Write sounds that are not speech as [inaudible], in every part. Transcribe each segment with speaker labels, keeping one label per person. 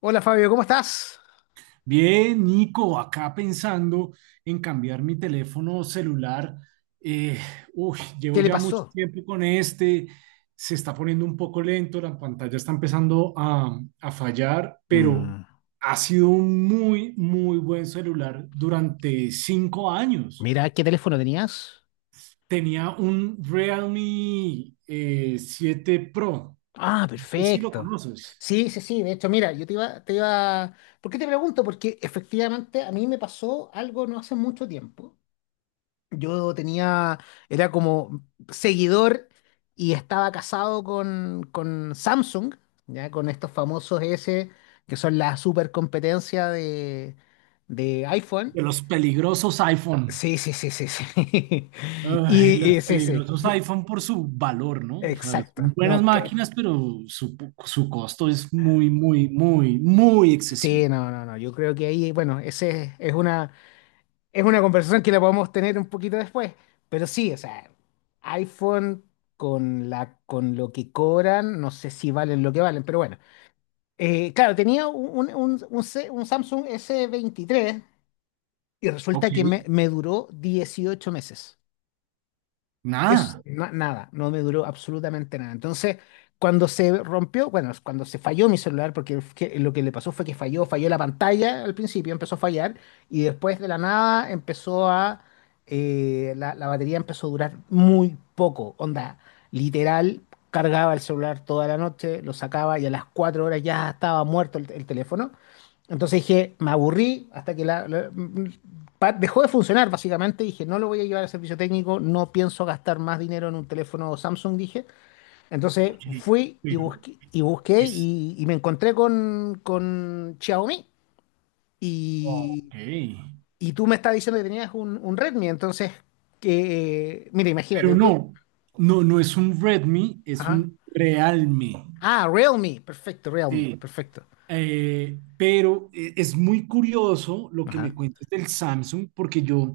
Speaker 1: Hola Fabio, ¿cómo estás?
Speaker 2: Bien, Nico, acá pensando en cambiar mi teléfono celular. Eh, Llevo
Speaker 1: ¿Qué le
Speaker 2: ya mucho
Speaker 1: pasó?
Speaker 2: tiempo con este, se está poniendo un poco lento, la pantalla está empezando a fallar, pero
Speaker 1: Mm,
Speaker 2: ha sido un muy, muy buen celular durante 5 años.
Speaker 1: mira, ¿qué teléfono tenías?
Speaker 2: Tenía un Realme 7 Pro,
Speaker 1: Ah,
Speaker 2: no sé si lo
Speaker 1: perfecto.
Speaker 2: conoces,
Speaker 1: Sí, sí, sí, de hecho, mira, yo te iba... ¿Por qué te pregunto? Porque efectivamente a mí me pasó algo no hace mucho tiempo. Yo tenía, era como seguidor y estaba casado con Samsung, ya con estos famosos S, que son la super competencia de iPhone.
Speaker 2: de los peligrosos iPhone.
Speaker 1: Sí, sí, sí, sí, sí. [laughs]
Speaker 2: Ay,
Speaker 1: Y
Speaker 2: las
Speaker 1: sí, sí.
Speaker 2: peligrosas iPhone por su valor, ¿no? O sea, son
Speaker 1: Exacto.
Speaker 2: buenas máquinas, pero su costo es muy, muy, muy, muy excesivo.
Speaker 1: Sí, no, no, no. Yo creo que ahí, bueno, es una conversación que la podemos tener un poquito después. Pero sí, o sea, iPhone con lo que cobran, no sé si valen lo que valen, pero bueno. Claro, tenía un Samsung s 23 y
Speaker 2: Ok,
Speaker 1: resulta que me duró 18 meses.
Speaker 2: nada.
Speaker 1: Nada, no me duró absolutamente nada. Entonces, cuando se rompió, bueno, cuando se falló mi celular, porque lo que le pasó fue que falló, falló la pantalla al principio, empezó a fallar, y después de la nada la batería empezó a durar muy poco, onda, literal, cargaba el celular toda la noche, lo sacaba y a las 4 horas ya estaba muerto el teléfono. Entonces dije, me aburrí hasta que la- pa- dejó de funcionar, básicamente. Dije, no lo voy a llevar al servicio técnico, no pienso gastar más dinero en un teléfono Samsung, dije. Entonces
Speaker 2: Ok,
Speaker 1: fui y
Speaker 2: pero
Speaker 1: busqué
Speaker 2: es...
Speaker 1: y me encontré con Xiaomi. Y,
Speaker 2: Ok.
Speaker 1: y tú me estás diciendo que tenías un Redmi, entonces, que, mira,
Speaker 2: Pero
Speaker 1: imagínate, tú.
Speaker 2: no, no, no es un Redmi, es
Speaker 1: Ajá.
Speaker 2: un Realme.
Speaker 1: Ah, Realme, perfecto, Realme,
Speaker 2: Sí.
Speaker 1: perfecto.
Speaker 2: Es muy curioso lo que me
Speaker 1: Ajá.
Speaker 2: cuentas del Samsung, porque yo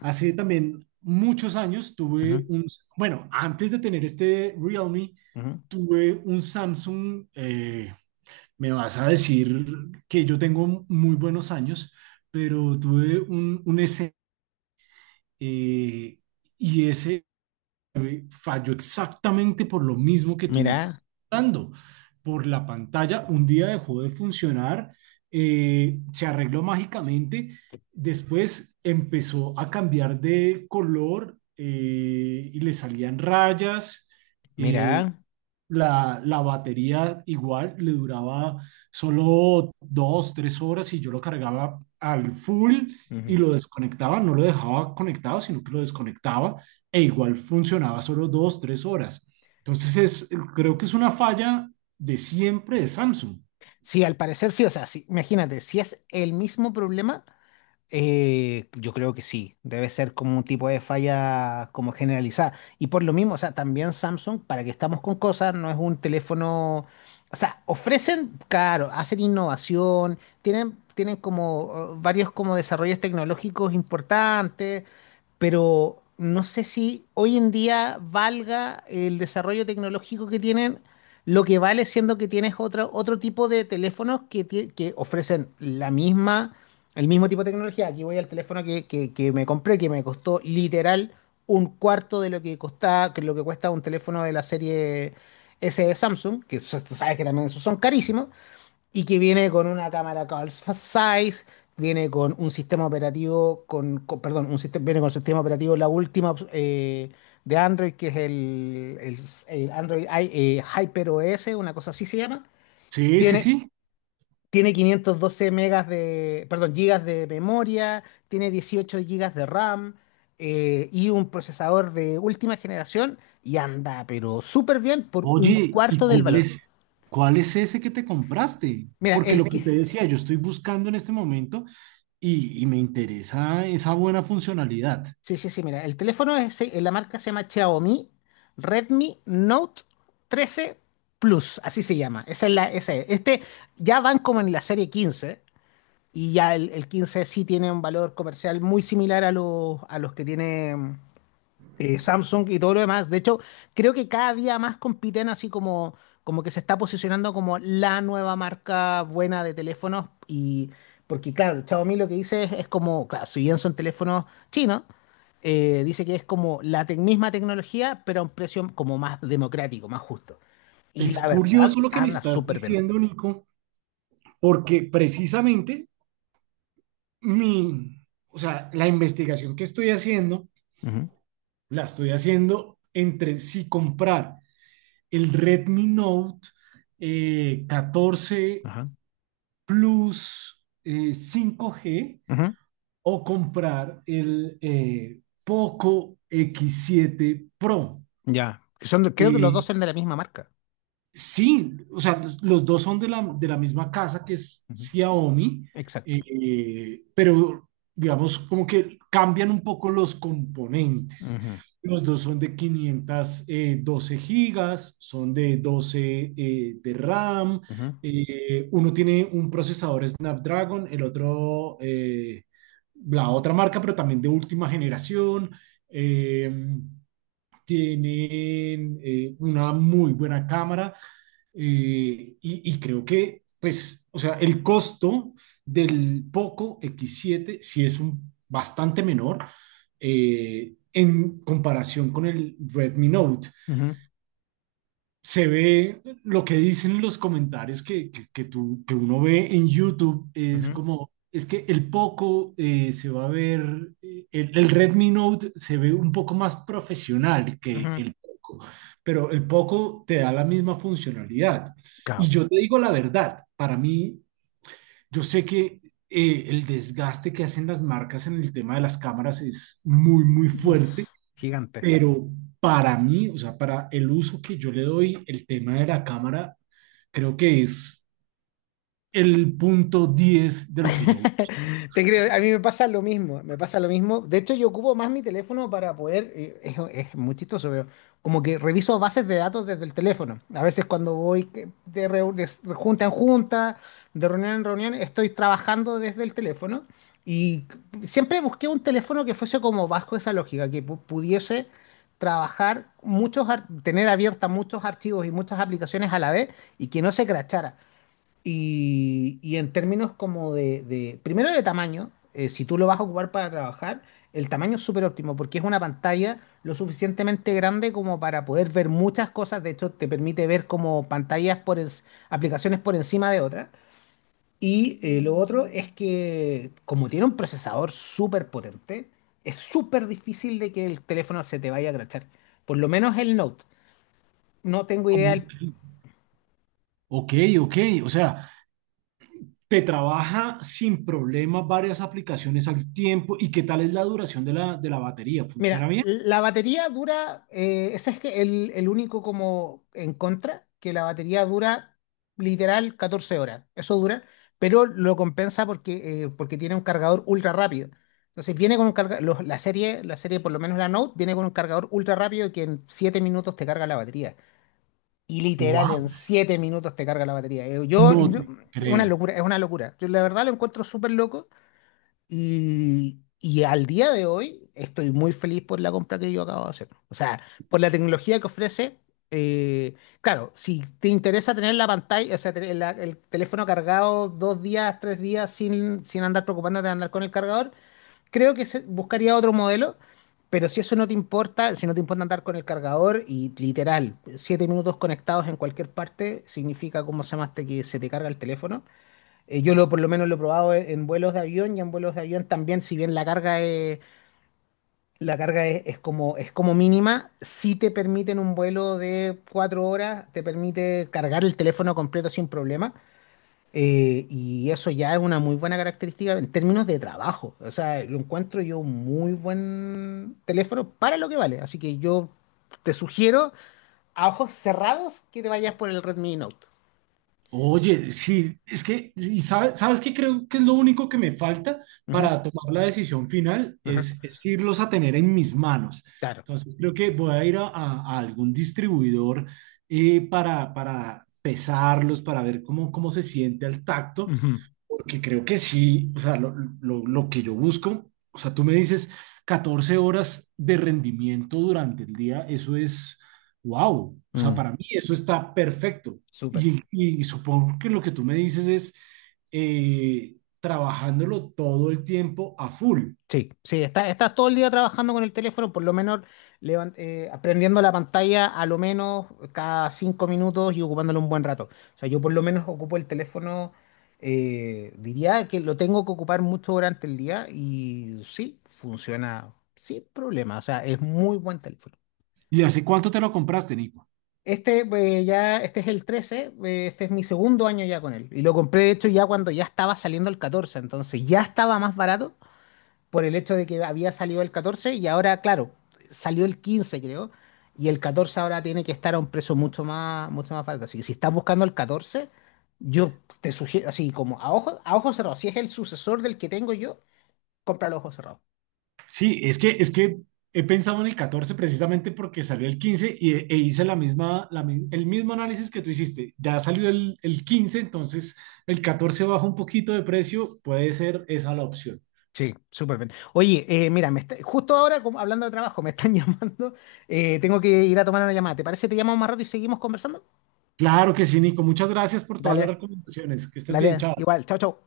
Speaker 2: hace también muchos años
Speaker 1: Ujú,
Speaker 2: tuve bueno, antes de tener este Realme,
Speaker 1: ujú.
Speaker 2: tuve un Samsung, me vas a decir que yo tengo muy buenos años, pero tuve un S, eh, y ese me falló exactamente por lo mismo que tú me estás
Speaker 1: Mira,
Speaker 2: dando. Por la pantalla, un día dejó de funcionar, se arregló mágicamente, después empezó a cambiar de color y le salían rayas. eh,
Speaker 1: mira.
Speaker 2: la batería igual le duraba solo dos, tres horas y yo lo cargaba al full y
Speaker 1: Ujú.
Speaker 2: lo desconectaba, no lo dejaba conectado, sino que lo desconectaba e igual funcionaba solo dos, tres horas. Entonces es, creo que es una falla de siempre de Samsung.
Speaker 1: Sí, al parecer sí, o sea, sí, imagínate, si es el mismo problema, yo creo que sí, debe ser como un tipo de falla como generalizada. Y por lo mismo, o sea, también Samsung, para que estamos con cosas, no es un teléfono, o sea, ofrecen, claro, hacen innovación, tienen como varios como desarrollos tecnológicos importantes, pero no sé si hoy en día valga el desarrollo tecnológico que tienen. Lo que vale siendo que tienes otro tipo de teléfonos que ofrecen la misma el mismo tipo de tecnología. Aquí voy al teléfono que me compré, que me costó literal un cuarto de lo que costaba, que lo que cuesta un teléfono de la serie S de Samsung, tú sabes que también esos son carísimos, y que viene con una cámara call size, viene con un sistema operativo, perdón, un sistema, viene con sistema operativo la última de Android, que es el Hyper OS, una cosa así se llama.
Speaker 2: Sí, sí,
Speaker 1: Tiene
Speaker 2: sí.
Speaker 1: tiene 512 megas de, perdón, gigas de memoria, tiene 18 gigas de RAM, y un procesador de última generación y anda, pero súper bien por un
Speaker 2: Oye,
Speaker 1: cuarto del valor.
Speaker 2: ¿cuál es ese que te compraste?
Speaker 1: Mira,
Speaker 2: Porque lo
Speaker 1: el
Speaker 2: que
Speaker 1: que,
Speaker 2: te decía, yo estoy buscando en este momento y me interesa esa buena funcionalidad.
Speaker 1: sí, sí, sí, mira, el teléfono es, la marca se llama Xiaomi Redmi Note 13 Plus, así se llama. Esa es. Este ya van como en la serie 15 y ya el 15 sí tiene un valor comercial muy similar a a los que tiene Samsung y todo lo demás. De hecho, creo que cada día más compiten así como, como que se está posicionando como la nueva marca buena de teléfonos. Y porque, claro, el Xiaomi lo que dice es como, claro, si bien son teléfonos chinos, dice que es como misma tecnología, pero a un precio como más democrático, más justo. Y
Speaker 2: Es
Speaker 1: la verdad,
Speaker 2: curioso lo que me
Speaker 1: anda
Speaker 2: estás
Speaker 1: súper bien.
Speaker 2: diciendo, Nico, porque precisamente mi, o sea, la investigación que estoy haciendo,
Speaker 1: Ujú,
Speaker 2: la estoy haciendo entre si comprar el Redmi Note 14
Speaker 1: ajá.
Speaker 2: Plus 5G
Speaker 1: Ujú.
Speaker 2: o comprar el Poco x siete Pro.
Speaker 1: Ya. Creo que los dos
Speaker 2: Eh,
Speaker 1: son de la misma marca.
Speaker 2: Sí, o sea, los dos son de de la misma casa que es
Speaker 1: Ujú,
Speaker 2: Xiaomi,
Speaker 1: exacto.
Speaker 2: pero digamos como que cambian un poco los componentes.
Speaker 1: Ujú,
Speaker 2: Los dos son de 512 GB, son de 12 de RAM,
Speaker 1: ujú,
Speaker 2: uno tiene un procesador Snapdragon, el otro, la otra marca, pero también de última generación. em, Tienen una muy buena cámara y creo que, pues, o sea, el costo del Poco x siete sí es un bastante menor en comparación con el Redmi Note.
Speaker 1: ujú,
Speaker 2: Se ve lo que dicen los comentarios que, que uno ve en YouTube, es
Speaker 1: ujú,
Speaker 2: como, es que el Poco se va a ver, el Redmi Note se ve un poco más profesional que
Speaker 1: ujú.
Speaker 2: el Poco, pero el Poco te da la misma funcionalidad. Y
Speaker 1: Claro.
Speaker 2: yo te digo la verdad, para mí, yo sé que el desgaste que hacen las marcas en el tema de las cámaras es muy, muy fuerte,
Speaker 1: Uf, gigante.
Speaker 2: pero para mí, o sea, para el uso que yo le doy, el tema de la cámara, creo que es el punto 10 de lo que yo...
Speaker 1: [laughs] Te creo, a mí me pasa lo mismo, me pasa lo mismo. De hecho, yo ocupo más mi teléfono para poder, es muy chistoso, pero como que reviso bases de datos desde el teléfono. A veces cuando voy que- de, reu- de s- junta en junta, de reunión en reunión, estoy trabajando desde el teléfono y siempre busqué un teléfono que fuese como bajo esa lógica, que pudiese trabajar muchos, tener abiertas muchos archivos y muchas aplicaciones a la vez y que no se crachara. Y en términos como primero de tamaño, si tú lo vas a ocupar para trabajar, el tamaño es súper óptimo porque es una pantalla lo suficientemente grande como para poder ver muchas cosas. De hecho, te permite ver como aplicaciones por encima de otras. Y lo otro es que como tiene un procesador súper potente, es súper difícil de que el teléfono se te vaya a crachar. Por lo menos el Note. No tengo idea.
Speaker 2: Ok, ok, o sea, te trabaja sin problema varias aplicaciones al tiempo. ¿Y qué tal es la duración de de la batería? ¿Funciona
Speaker 1: Mira,
Speaker 2: bien?
Speaker 1: la batería dura, ese es que el único como en contra, que la batería dura literal 14 horas, eso dura, pero lo compensa porque, porque tiene un cargador ultra rápido. Entonces viene con un cargador, la serie, por lo menos la Note, viene con un cargador ultra rápido que en 7 minutos te carga la batería. Y literal,
Speaker 2: What?
Speaker 1: en 7 minutos te carga la batería.
Speaker 2: No te
Speaker 1: Es una
Speaker 2: creo.
Speaker 1: locura, es una locura. Yo la verdad lo encuentro súper loco. Y al día de hoy estoy muy feliz por la compra que yo acabo de hacer. O sea, por la tecnología que ofrece. eh, claro, si te interesa tener la pantalla, o sea, tener el teléfono cargado dos días, tres días sin andar preocupándote de andar con el cargador, creo que buscaría otro modelo. Pero si eso no te importa, si no te importa andar con el cargador y literal, 7 minutos conectados en cualquier parte, significa como se llama este que se te carga el teléfono. Por lo menos lo he probado en vuelos de avión y en vuelos de avión también, si bien la carga es como mínima, si te permiten un vuelo de 4 horas, te permite cargar el teléfono completo sin problema. Y eso ya es una muy buena característica en términos de trabajo. O sea, lo encuentro yo un muy buen teléfono para lo que vale. Así que yo te sugiero a ojos cerrados que te vayas por el Redmi Note.
Speaker 2: Oye, sí, es que, sí, ¿sabes qué creo que es lo único que me falta
Speaker 1: Ujú,
Speaker 2: para tomar la decisión final?
Speaker 1: ujú,
Speaker 2: Es irlos a tener en mis manos.
Speaker 1: claro,
Speaker 2: Entonces creo que voy a ir a algún distribuidor para pesarlos, para ver cómo, cómo se siente al tacto.
Speaker 1: ujú,
Speaker 2: Porque creo que sí, o sea, lo que yo busco, o sea, tú me dices 14 horas de rendimiento durante el día, eso es, wow, o sea,
Speaker 1: mm.
Speaker 2: para mí eso está perfecto.
Speaker 1: Súper.
Speaker 2: Y supongo que lo que tú me dices es trabajándolo todo el tiempo a full.
Speaker 1: Sí, sí, está todo el día trabajando con el teléfono, por lo menos aprendiendo la pantalla a lo menos cada 5 minutos y ocupándolo un buen rato. O sea, yo por lo menos ocupo el teléfono, diría que lo tengo que ocupar mucho durante el día y sí, funciona sin problema. O sea, es muy buen teléfono.
Speaker 2: ¿Y hace cuánto te lo compraste, Nico?
Speaker 1: Este, ya, este es el 13, este es mi segundo año ya con él. Y lo compré, de hecho, ya cuando ya estaba saliendo el 14, entonces ya estaba más barato por el hecho de que había salido el 14 y ahora, claro, salió el 15, creo, y el 14 ahora tiene que estar a un precio mucho más barato. Así que si estás buscando el 14, yo te sugiero, así como a ojos cerrados, si es el sucesor del que tengo yo, cómpralo a ojos cerrados.
Speaker 2: Sí, es que he pensado en el 14 precisamente porque salió el 15 y, e hice la misma, el mismo análisis que tú hiciste. Ya salió el 15, entonces el 14 baja un poquito de precio, puede ser esa la opción.
Speaker 1: Sí, súper bien. Oye, justo ahora, como hablando de trabajo, me están [laughs] llamando. Tengo que ir a tomar una llamada. ¿Te parece? Te llamamos más rato y seguimos conversando.
Speaker 2: Claro que sí, Nico. Muchas gracias por todas las
Speaker 1: Dale,
Speaker 2: recomendaciones. Que estés bien,
Speaker 1: dale.
Speaker 2: chao.
Speaker 1: Igual, chao, chao.